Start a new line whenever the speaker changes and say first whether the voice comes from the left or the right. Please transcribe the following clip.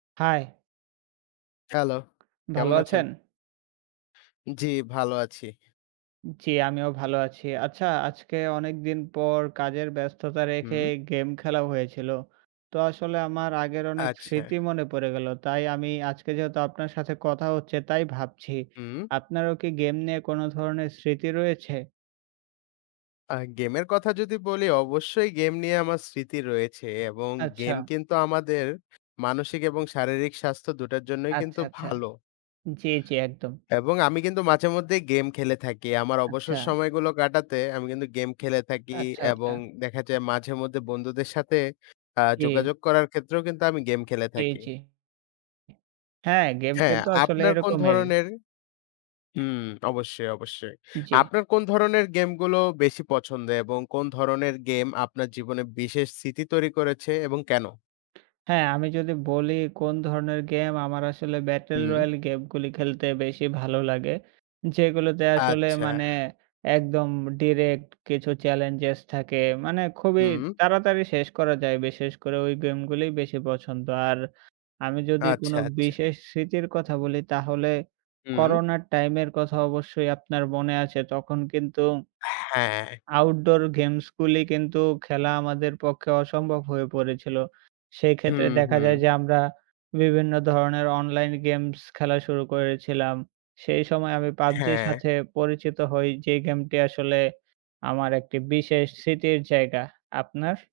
right: হায়!
left: Hello!
right: ভালো
left: কেমন আছেন?
right: আছেন?
left: জ্বি, ভালো আছি।
right: জ্বি, আমিও ভালো আছি। আচ্ছা, আজকে অনেকদিন পর, কাজের ব্যস্ততা রেখে
left: হুম।
right: গেম খেলা হয়েছিল। তো আসলে আমার আগের অনেক
left: আচ্ছা।
right: স্মৃতি মনে পড়ে গেল। তাই আমি আজকে যেহেতু আপনার সাথে কথা হচ্ছে তাই ভাবছি।
left: হুম।
right: আপনারও কি গেম নিয়ে কোনো ধরনের স্মৃতি রয়েছে?
left: আ গেমের কথা যদি বলি, অবশ্যই গেম নিয়ে আমার স্মৃতি রয়েছে এবং গেম
right: আচ্ছা।
left: কিন্তু আমাদের, মানসিক এবং শারীরিক স্বাস্থ্য ২ টার জন্যই কিন্তু
right: আচ্ছা, আচ্ছা।
left: ভালো।
right: জ্বী, জ্বী। একদম।
left: এবং আমি কিন্তু মাঝেমধ্যেই গেম খেলে থাকি। আমার অবসর
right: আচ্ছা।
left: সময়গুলো কাটাতে, আমি কিন্তু গেম খেলে থাকি
right: আচ্ছা,
left: এবং
right: আচ্ছা।
left: দেখা যায় মাঝেমধ্যে বন্ধুদের সাথে অ্যা
right: জি।
left: যোগাযোগ করার ক্ষেত্রেও কিন্তু আমি গেম খেলে
right: জি,
left: থাকি।
right: জি। হ্যাঁ, গেম
left: হ্যাঁ,
right: কিন্তু আসলে
left: আপনার কোন
right: এরকমের।
left: ধরনের হুম। অবশ্যই, অবশ্যই।
right: জি।
left: আপনার কোন ধরনের গেমগুলো বেশি পছন্দ এবং কোন ধরনের গেম আপনার জীবনে বিশেষ স্মৃতি তৈরি করেছে এবং কেন?
right: হ্যাঁ, আমি যদি বলি কোন ধরনের গেম আমার আসলে 'ব্যাটল
left: হুম।
right: রয়াল' গেমগুলি খেলতে বেশি ভালো লাগে। যেগুলোতে আসলে
left: আচ্ছা।
right: মানে, একদম ডিরেক্ট কিছু চ্যালেঞ্জেস থাকে। মানে খুবই
left: হুম।
right: তাড়াতাড়ি শেষ করা যায়। বিশেষ করে ওই গেমগুলোই বেশি পছন্দ। আর, আমি যদি কোনো
left: আচ্ছা, আচ্ছা।
right: বিশেষ স্মৃতির কথা বলি, তাহলে
left: হুম।
right: করোনার টাইমের কথা অবশ্যই আপনার মনে আছে তখন কিন্তু
left: হ্যাঁ।
right: আউটডোর গেমসগুলি কিন্তু খেলা আমাদের পক্ষে অসম্ভব হয়ে পড়েছিল। সেই
left: হুম,
right: ক্ষেত্রে দেখা
left: হুম।
right: যায় যে আমরা, বিভিন্ন ধরনের অনলাইন গেমস খেলা শুরু করেছিলাম, সেই সময় আমি PUBG-র
left: হ্যাঁ।
right: সাথে পরিচিত হই, যে গেমটি আসলে আমার একটি বিশেষ স্মৃতির জায়গা। আপনার?